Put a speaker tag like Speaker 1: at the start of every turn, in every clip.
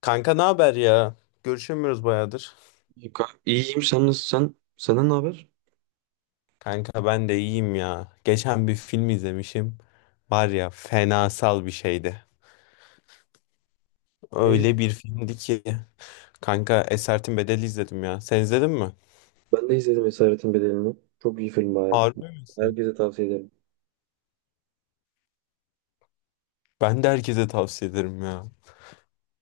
Speaker 1: Kanka ne haber ya? Görüşemiyoruz bayağıdır.
Speaker 2: İyi kanka. İyiyim, sen nasıl sen? Senden ne haber?
Speaker 1: Kanka ben de iyiyim ya. Geçen bir film izlemişim. Var ya fenasal bir şeydi.
Speaker 2: Ne izledin?
Speaker 1: Öyle bir filmdi ki. Kanka Esaretin Bedeli izledim ya. Sen izledin mi?
Speaker 2: Ben de izledim Esaretin Bedeli'ni. Çok iyi film baya.
Speaker 1: Harbi misin?
Speaker 2: Herkese tavsiye ederim.
Speaker 1: Ben de herkese tavsiye ederim ya.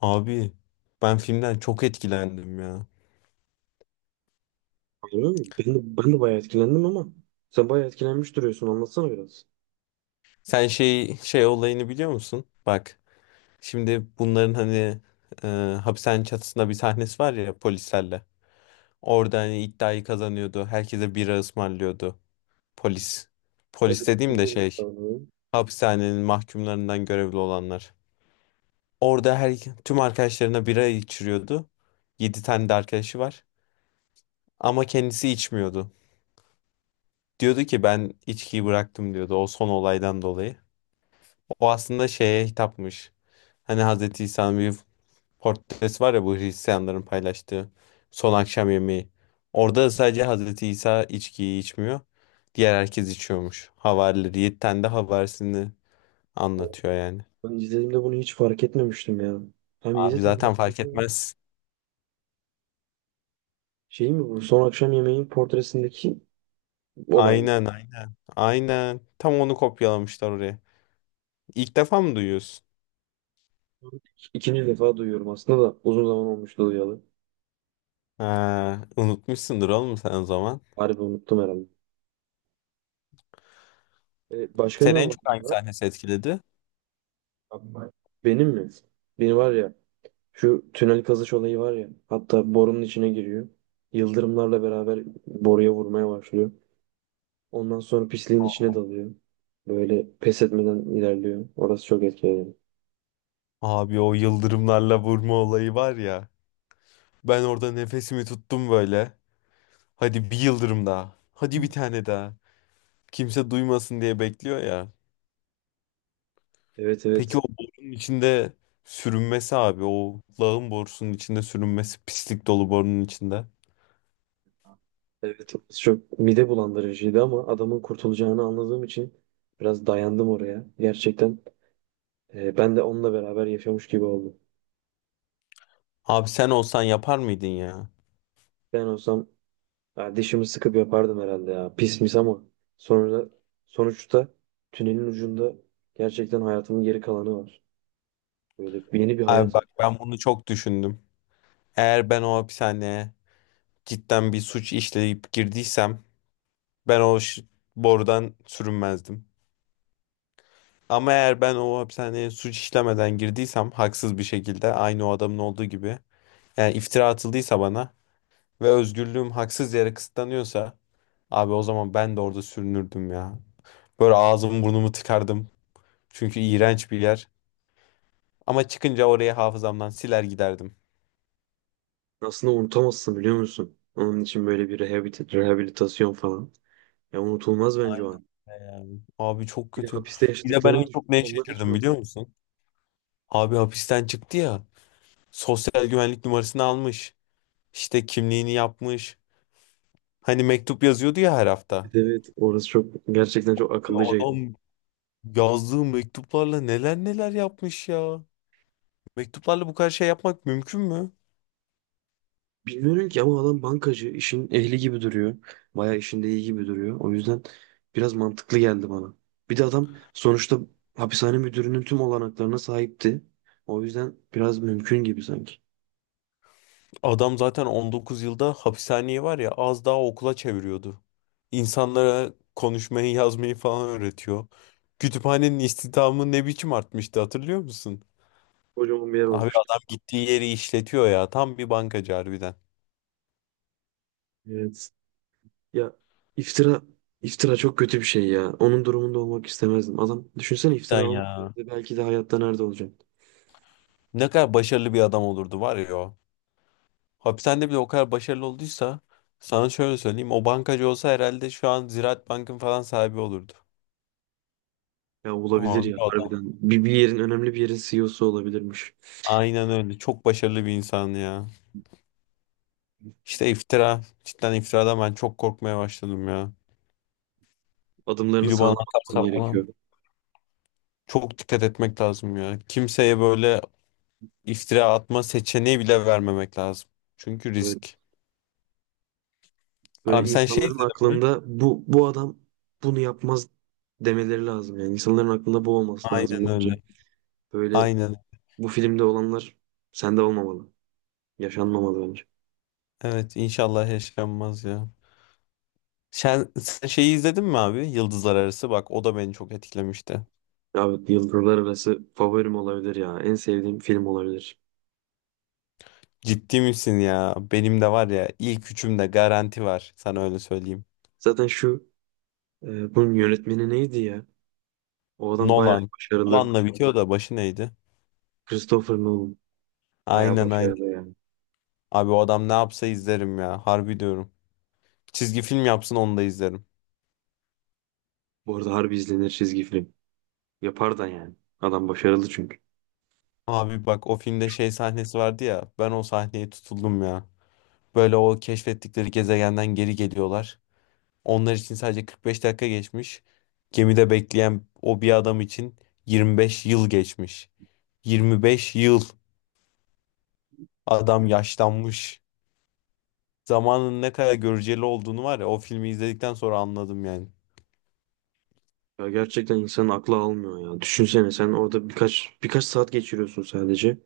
Speaker 1: Abi ben filmden çok etkilendim ya.
Speaker 2: Öyle mi? Ben de bayağı etkilendim ama sen bayağı etkilenmiş duruyorsun, anlatsana biraz.
Speaker 1: Sen şey olayını biliyor musun? Bak şimdi bunların hani e, hapishanenin çatısında bir sahnesi var ya polislerle. Orada hani iddiayı kazanıyordu. Herkese bira ısmarlıyordu. Polis. Polis
Speaker 2: Evet,
Speaker 1: dediğim de
Speaker 2: hatırlıyorum
Speaker 1: şey,
Speaker 2: sanırım.
Speaker 1: hapishanenin mahkumlarından görevli olanlar. Orada her tüm arkadaşlarına bira içiriyordu. 7 tane de arkadaşı var. Ama kendisi içmiyordu. Diyordu ki ben içkiyi bıraktım diyordu o son olaydan dolayı. O aslında şeye hitapmış. Hani Hazreti İsa'nın bir Portres var ya, bu Hristiyanların paylaştığı son akşam yemeği. Orada sadece Hazreti İsa içkiyi içmiyor. Diğer herkes içiyormuş. Havarileri 7 tane de havarisini anlatıyor yani.
Speaker 2: Ben izlediğimde bunu hiç fark etmemiştim ya. Hem 7
Speaker 1: Abi
Speaker 2: tane
Speaker 1: zaten
Speaker 2: arkadaşı
Speaker 1: fark
Speaker 2: var.
Speaker 1: etmez.
Speaker 2: Şey mi bu? Son akşam yemeğin portresindeki olay mı?
Speaker 1: Aynen. Tam onu kopyalamışlar oraya. İlk defa mı duyuyorsun?
Speaker 2: İkinci defa duyuyorum aslında da uzun zaman olmuştu duyalı.
Speaker 1: Ha, unutmuşsundur oğlum sen o zaman.
Speaker 2: Harbi unuttum herhalde. Başka ne
Speaker 1: Seni en çok hangi
Speaker 2: olaylar
Speaker 1: sahnesi etkiledi?
Speaker 2: var? Benim mi? Benim var ya, şu tünel kazış olayı var ya. Hatta borunun içine giriyor. Yıldırımlarla beraber boruya vurmaya başlıyor. Ondan sonra pisliğin içine dalıyor. Böyle pes etmeden ilerliyor. Orası çok etkileyici.
Speaker 1: Abi o yıldırımlarla vurma olayı var ya. Ben orada nefesimi tuttum böyle. Hadi bir yıldırım daha. Hadi bir tane daha. Kimse duymasın diye bekliyor ya.
Speaker 2: Evet,
Speaker 1: Peki
Speaker 2: evet.
Speaker 1: o borunun içinde sürünmesi abi. O lağım borusunun içinde sürünmesi. Pislik dolu borunun içinde.
Speaker 2: Evet, orası çok mide bulandırıcıydı ama adamın kurtulacağını anladığım için biraz dayandım oraya. Gerçekten ben de onunla beraber yaşamış gibi oldum.
Speaker 1: Abi sen olsan yapar mıydın ya?
Speaker 2: Ben olsam, ya dişimi sıkıp yapardım herhalde ya. Pis mis ama sonra, sonuçta tünelin ucunda gerçekten hayatımın geri kalanı var. Böyle yeni bir
Speaker 1: Abi
Speaker 2: hayat var.
Speaker 1: bak ben bunu çok düşündüm. Eğer ben o hapishaneye cidden bir suç işleyip girdiysem ben borudan sürünmezdim. Ama eğer ben o hapishaneye suç işlemeden girdiysem haksız bir şekilde aynı o adamın olduğu gibi, yani iftira atıldıysa bana ve özgürlüğüm haksız yere kısıtlanıyorsa abi, o zaman ben de orada sürünürdüm ya. Böyle ağzımı burnumu tıkardım. Çünkü iğrenç bir yer. Ama çıkınca orayı hafızamdan siler giderdim.
Speaker 2: Aslında unutamazsın, biliyor musun? Onun için böyle bir rehabilitasyon falan. Ya unutulmaz bence o
Speaker 1: Aynen,
Speaker 2: an.
Speaker 1: öyle ya. Abi çok
Speaker 2: Bir de
Speaker 1: kötü.
Speaker 2: hapiste
Speaker 1: Bir de ben
Speaker 2: yaşadıklarını
Speaker 1: en
Speaker 2: düşün.
Speaker 1: çok neye
Speaker 2: Onlar hiç
Speaker 1: şaşırdım
Speaker 2: unutma.
Speaker 1: biliyor musun? Abi hapisten çıktı ya. Sosyal güvenlik numarasını almış. İşte kimliğini yapmış. Hani mektup yazıyordu ya her hafta.
Speaker 2: Evet, evet, orası çok, gerçekten çok
Speaker 1: Ya
Speaker 2: akıllıcaydı.
Speaker 1: adam yazdığı mektuplarla neler neler yapmış ya. Mektuplarla bu kadar şey yapmak mümkün mü?
Speaker 2: Bilmiyorum ki ama adam bankacı. İşin ehli gibi duruyor. Bayağı işinde iyi gibi duruyor. O yüzden biraz mantıklı geldi bana. Bir de adam sonuçta hapishane müdürünün tüm olanaklarına sahipti. O yüzden biraz mümkün gibi sanki.
Speaker 1: Adam zaten 19 yılda hapishaneyi var ya az daha okula çeviriyordu. İnsanlara konuşmayı, yazmayı falan öğretiyor. Kütüphanenin istihdamı ne biçim artmıştı hatırlıyor musun?
Speaker 2: Kocaman bir yer
Speaker 1: Abi
Speaker 2: olmuştu.
Speaker 1: adam gittiği yeri işletiyor ya. Tam bir bankacı harbiden.
Speaker 2: Evet. Ya, iftira iftira çok kötü bir şey ya. Onun durumunda olmak istemezdim. Adam, düşünsene, iftira
Speaker 1: Cidden
Speaker 2: almasaydı
Speaker 1: ya.
Speaker 2: belki de hayatta nerede olacaktı?
Speaker 1: Ne kadar başarılı bir adam olurdu var ya o. Hapishanede bile o kadar başarılı olduysa sana şöyle söyleyeyim. O bankacı olsa herhalde şu an Ziraat Bank'ın falan sahibi olurdu.
Speaker 2: Ya olabilir
Speaker 1: Abi
Speaker 2: ya,
Speaker 1: adam.
Speaker 2: harbiden. Bir yerin önemli bir yerin CEO'su olabilirmiş.
Speaker 1: Aynen öyle. Çok başarılı bir insan ya. İşte iftira. Cidden iftiradan ben çok korkmaya başladım ya.
Speaker 2: Adımlarını
Speaker 1: Biri
Speaker 2: sağlam
Speaker 1: bana
Speaker 2: atman
Speaker 1: atarsa falan
Speaker 2: gerekiyor.
Speaker 1: çok dikkat etmek lazım ya. Kimseye böyle iftira atma seçeneği bile vermemek lazım. Çünkü
Speaker 2: Evet.
Speaker 1: risk. Abi
Speaker 2: Böyle
Speaker 1: sen şey
Speaker 2: insanların
Speaker 1: izledin mi?
Speaker 2: aklında bu adam bunu yapmaz demeleri lazım. Yani insanların aklında bu olması lazım
Speaker 1: Aynen
Speaker 2: bence.
Speaker 1: öyle.
Speaker 2: Böyle
Speaker 1: Aynen.
Speaker 2: bu filmde olanlar sende olmamalı. Yaşanmamalı bence.
Speaker 1: Evet, inşallah yaşanmaz ya. Sen şeyi izledin mi abi? Yıldızlar Arası. Bak o da beni çok etkilemişti.
Speaker 2: Abi Yıldırlar Arası favorim olabilir ya. En sevdiğim film olabilir.
Speaker 1: Ciddi misin ya? Benim de var ya, ilk üçümde garanti var. Sana öyle söyleyeyim.
Speaker 2: Zaten şu, bunun yönetmeni neydi ya? O adam bayağı
Speaker 1: Nolan.
Speaker 2: başarılı.
Speaker 1: Nolan'la bitiyor da başı neydi?
Speaker 2: Christopher Nolan. Bayağı
Speaker 1: Aynen aynen.
Speaker 2: başarılı yani.
Speaker 1: Abi o adam ne yapsa izlerim ya. Harbi diyorum. Çizgi film yapsın onu da izlerim.
Speaker 2: Bu arada harbi izlenir çizgi film. Yapar da yani. Adam başarılı çünkü.
Speaker 1: Abi bak o filmde şey sahnesi vardı ya. Ben o sahneye tutuldum ya. Böyle o keşfettikleri gezegenden geri geliyorlar. Onlar için sadece 45 dakika geçmiş. Gemide bekleyen o bir adam için 25 yıl geçmiş. 25 yıl adam yaşlanmış. Zamanın ne kadar göreceli olduğunu var ya o filmi izledikten sonra anladım yani.
Speaker 2: Ya gerçekten insanın aklı almıyor ya. Düşünsene, sen orada birkaç saat geçiriyorsun sadece.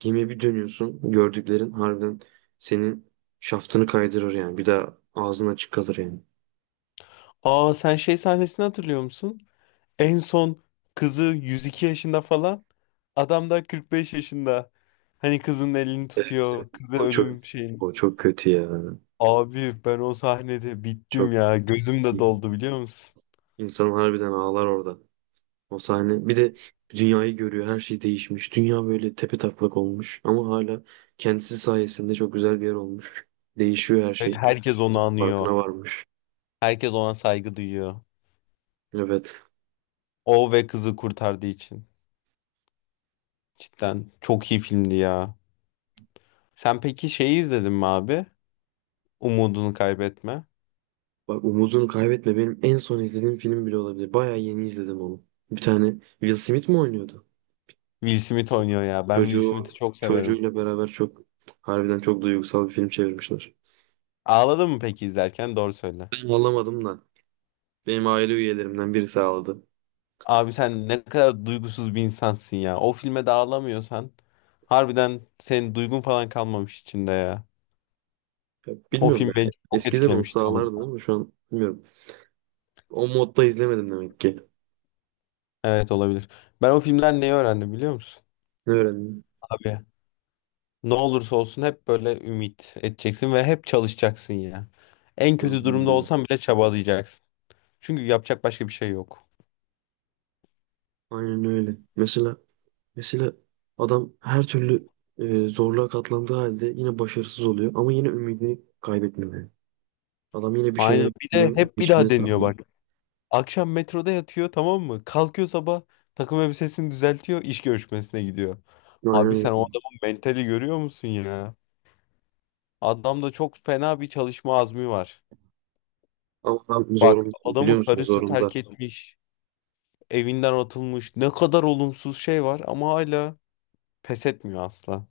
Speaker 2: Gemiye bir dönüyorsun. Gördüklerin harbiden senin şaftını kaydırır yani. Bir daha ağzın açık kalır yani.
Speaker 1: Aa, sen şey sahnesini hatırlıyor musun? En son kızı 102 yaşında falan, adam da 45 yaşında. Hani kızın elini
Speaker 2: Evet,
Speaker 1: tutuyor, kızı
Speaker 2: o çok,
Speaker 1: ölüm şeyini.
Speaker 2: o çok kötü ya.
Speaker 1: Abi ben o sahnede bittim
Speaker 2: Çok,
Speaker 1: ya. Gözüm de doldu biliyor musun?
Speaker 2: insan harbiden ağlar orada. O sahne. Bir de dünyayı görüyor. Her şey değişmiş. Dünya böyle tepe taklak olmuş ama hala kendisi sayesinde çok güzel bir yer olmuş. Değişiyor her
Speaker 1: Evet,
Speaker 2: şey.
Speaker 1: herkes onu
Speaker 2: Bunun
Speaker 1: anıyor.
Speaker 2: farkına varmış.
Speaker 1: Herkes ona saygı duyuyor.
Speaker 2: Evet.
Speaker 1: O ve kızı kurtardığı için. Cidden çok iyi filmdi ya. Sen peki şeyi izledin mi abi? Umudunu kaybetme.
Speaker 2: Bak, umudunu kaybetme benim en son izlediğim film bile olabilir. Bayağı yeni izledim onu. Bir tane Will Smith mi oynuyordu?
Speaker 1: Will Smith oynuyor ya. Ben Will
Speaker 2: Çocuğu
Speaker 1: Smith'i çok severim.
Speaker 2: çocuğuyla beraber çok, harbiden çok duygusal bir film çevirmişler.
Speaker 1: Ağladın mı peki izlerken? Doğru söyle.
Speaker 2: Ben ağlamadım da benim aile üyelerimden birisi ağladı.
Speaker 1: Abi sen ne kadar duygusuz bir insansın ya. O filme de ağlamıyorsan harbiden senin duygun falan kalmamış içinde ya.
Speaker 2: Ya
Speaker 1: O
Speaker 2: bilmiyorum
Speaker 1: film
Speaker 2: ya.
Speaker 1: beni çok
Speaker 2: Eskiden olsa
Speaker 1: etkilemişti oğlum.
Speaker 2: ağlardım ama şu an bilmiyorum. O modda izlemedim demek ki.
Speaker 1: Evet, olabilir. Ben o filmden neyi öğrendim biliyor musun?
Speaker 2: Ne öğrendim?
Speaker 1: Abi ne olursa olsun hep böyle ümit edeceksin ve hep çalışacaksın ya. En kötü
Speaker 2: Aynen
Speaker 1: durumda
Speaker 2: öyle.
Speaker 1: olsan bile çabalayacaksın. Çünkü yapacak başka bir şey yok.
Speaker 2: Aynen öyle. Mesela adam her türlü zorluğa katlandığı halde yine başarısız oluyor ama yine ümidini kaybetmiyor, yani. Adam yine bir
Speaker 1: Aynen,
Speaker 2: şeyler
Speaker 1: bir de
Speaker 2: biliyor,
Speaker 1: hep bir
Speaker 2: geçimini
Speaker 1: daha deniyor
Speaker 2: sağlıyor.
Speaker 1: bak. Akşam metroda yatıyor tamam mı? Kalkıyor sabah takım elbisesini düzeltiyor, iş görüşmesine gidiyor.
Speaker 2: Aynen
Speaker 1: Abi sen
Speaker 2: öyle.
Speaker 1: o adamın mentali görüyor musun ya? Adamda çok fena bir çalışma azmi var.
Speaker 2: Ama adam
Speaker 1: Bak,
Speaker 2: zorunda, biliyor
Speaker 1: adamı
Speaker 2: musun?
Speaker 1: karısı
Speaker 2: Zorunda.
Speaker 1: terk etmiş, evinden atılmış. Ne kadar olumsuz şey var ama hala pes etmiyor asla.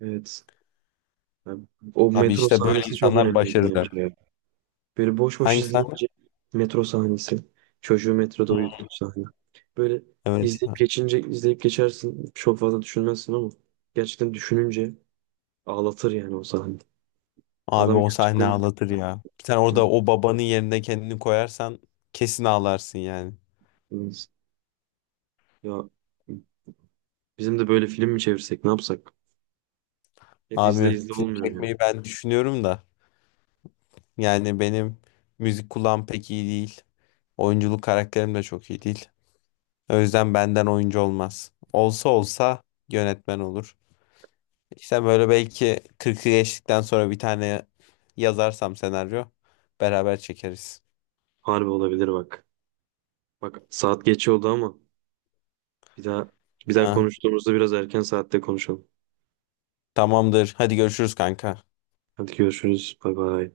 Speaker 2: Evet. Yani o
Speaker 1: Abi
Speaker 2: metro
Speaker 1: işte böyle
Speaker 2: sahnesi çok
Speaker 1: insanlar
Speaker 2: önemliydi
Speaker 1: başarılı.
Speaker 2: bence ya. Böyle boş boş
Speaker 1: Hangi sahne?
Speaker 2: izleyince, metro sahnesi. Çocuğu metroda uyuttuğu sahne. Böyle
Speaker 1: Evet ya.
Speaker 2: izleyip geçince, izleyip geçersin. Çok fazla düşünmezsin ama gerçekten düşününce ağlatır yani o sahne.
Speaker 1: Abi
Speaker 2: Adam
Speaker 1: o sahne
Speaker 2: gerçekten
Speaker 1: ağlatır ya. Sen orada o babanın yerine kendini koyarsan kesin ağlarsın yani.
Speaker 2: ya, bizim de böyle film mi çevirsek, ne yapsak? Hep izle
Speaker 1: Abi
Speaker 2: izle
Speaker 1: film
Speaker 2: olmuyor yani.
Speaker 1: çekmeyi ben düşünüyorum da yani benim müzik kulağım pek iyi değil. Oyunculuk karakterim de çok iyi değil. O yüzden benden oyuncu olmaz. Olsa olsa yönetmen olur. İşte böyle belki 40'ı geçtikten sonra bir tane yazarsam senaryo beraber çekeriz.
Speaker 2: Harbi olabilir bak. Bak, saat geç oldu ama bir daha bir daha
Speaker 1: Ha,
Speaker 2: konuştuğumuzda biraz erken saatte konuşalım.
Speaker 1: tamamdır. Hadi görüşürüz kanka.
Speaker 2: Hadi görüşürüz. Bay bay.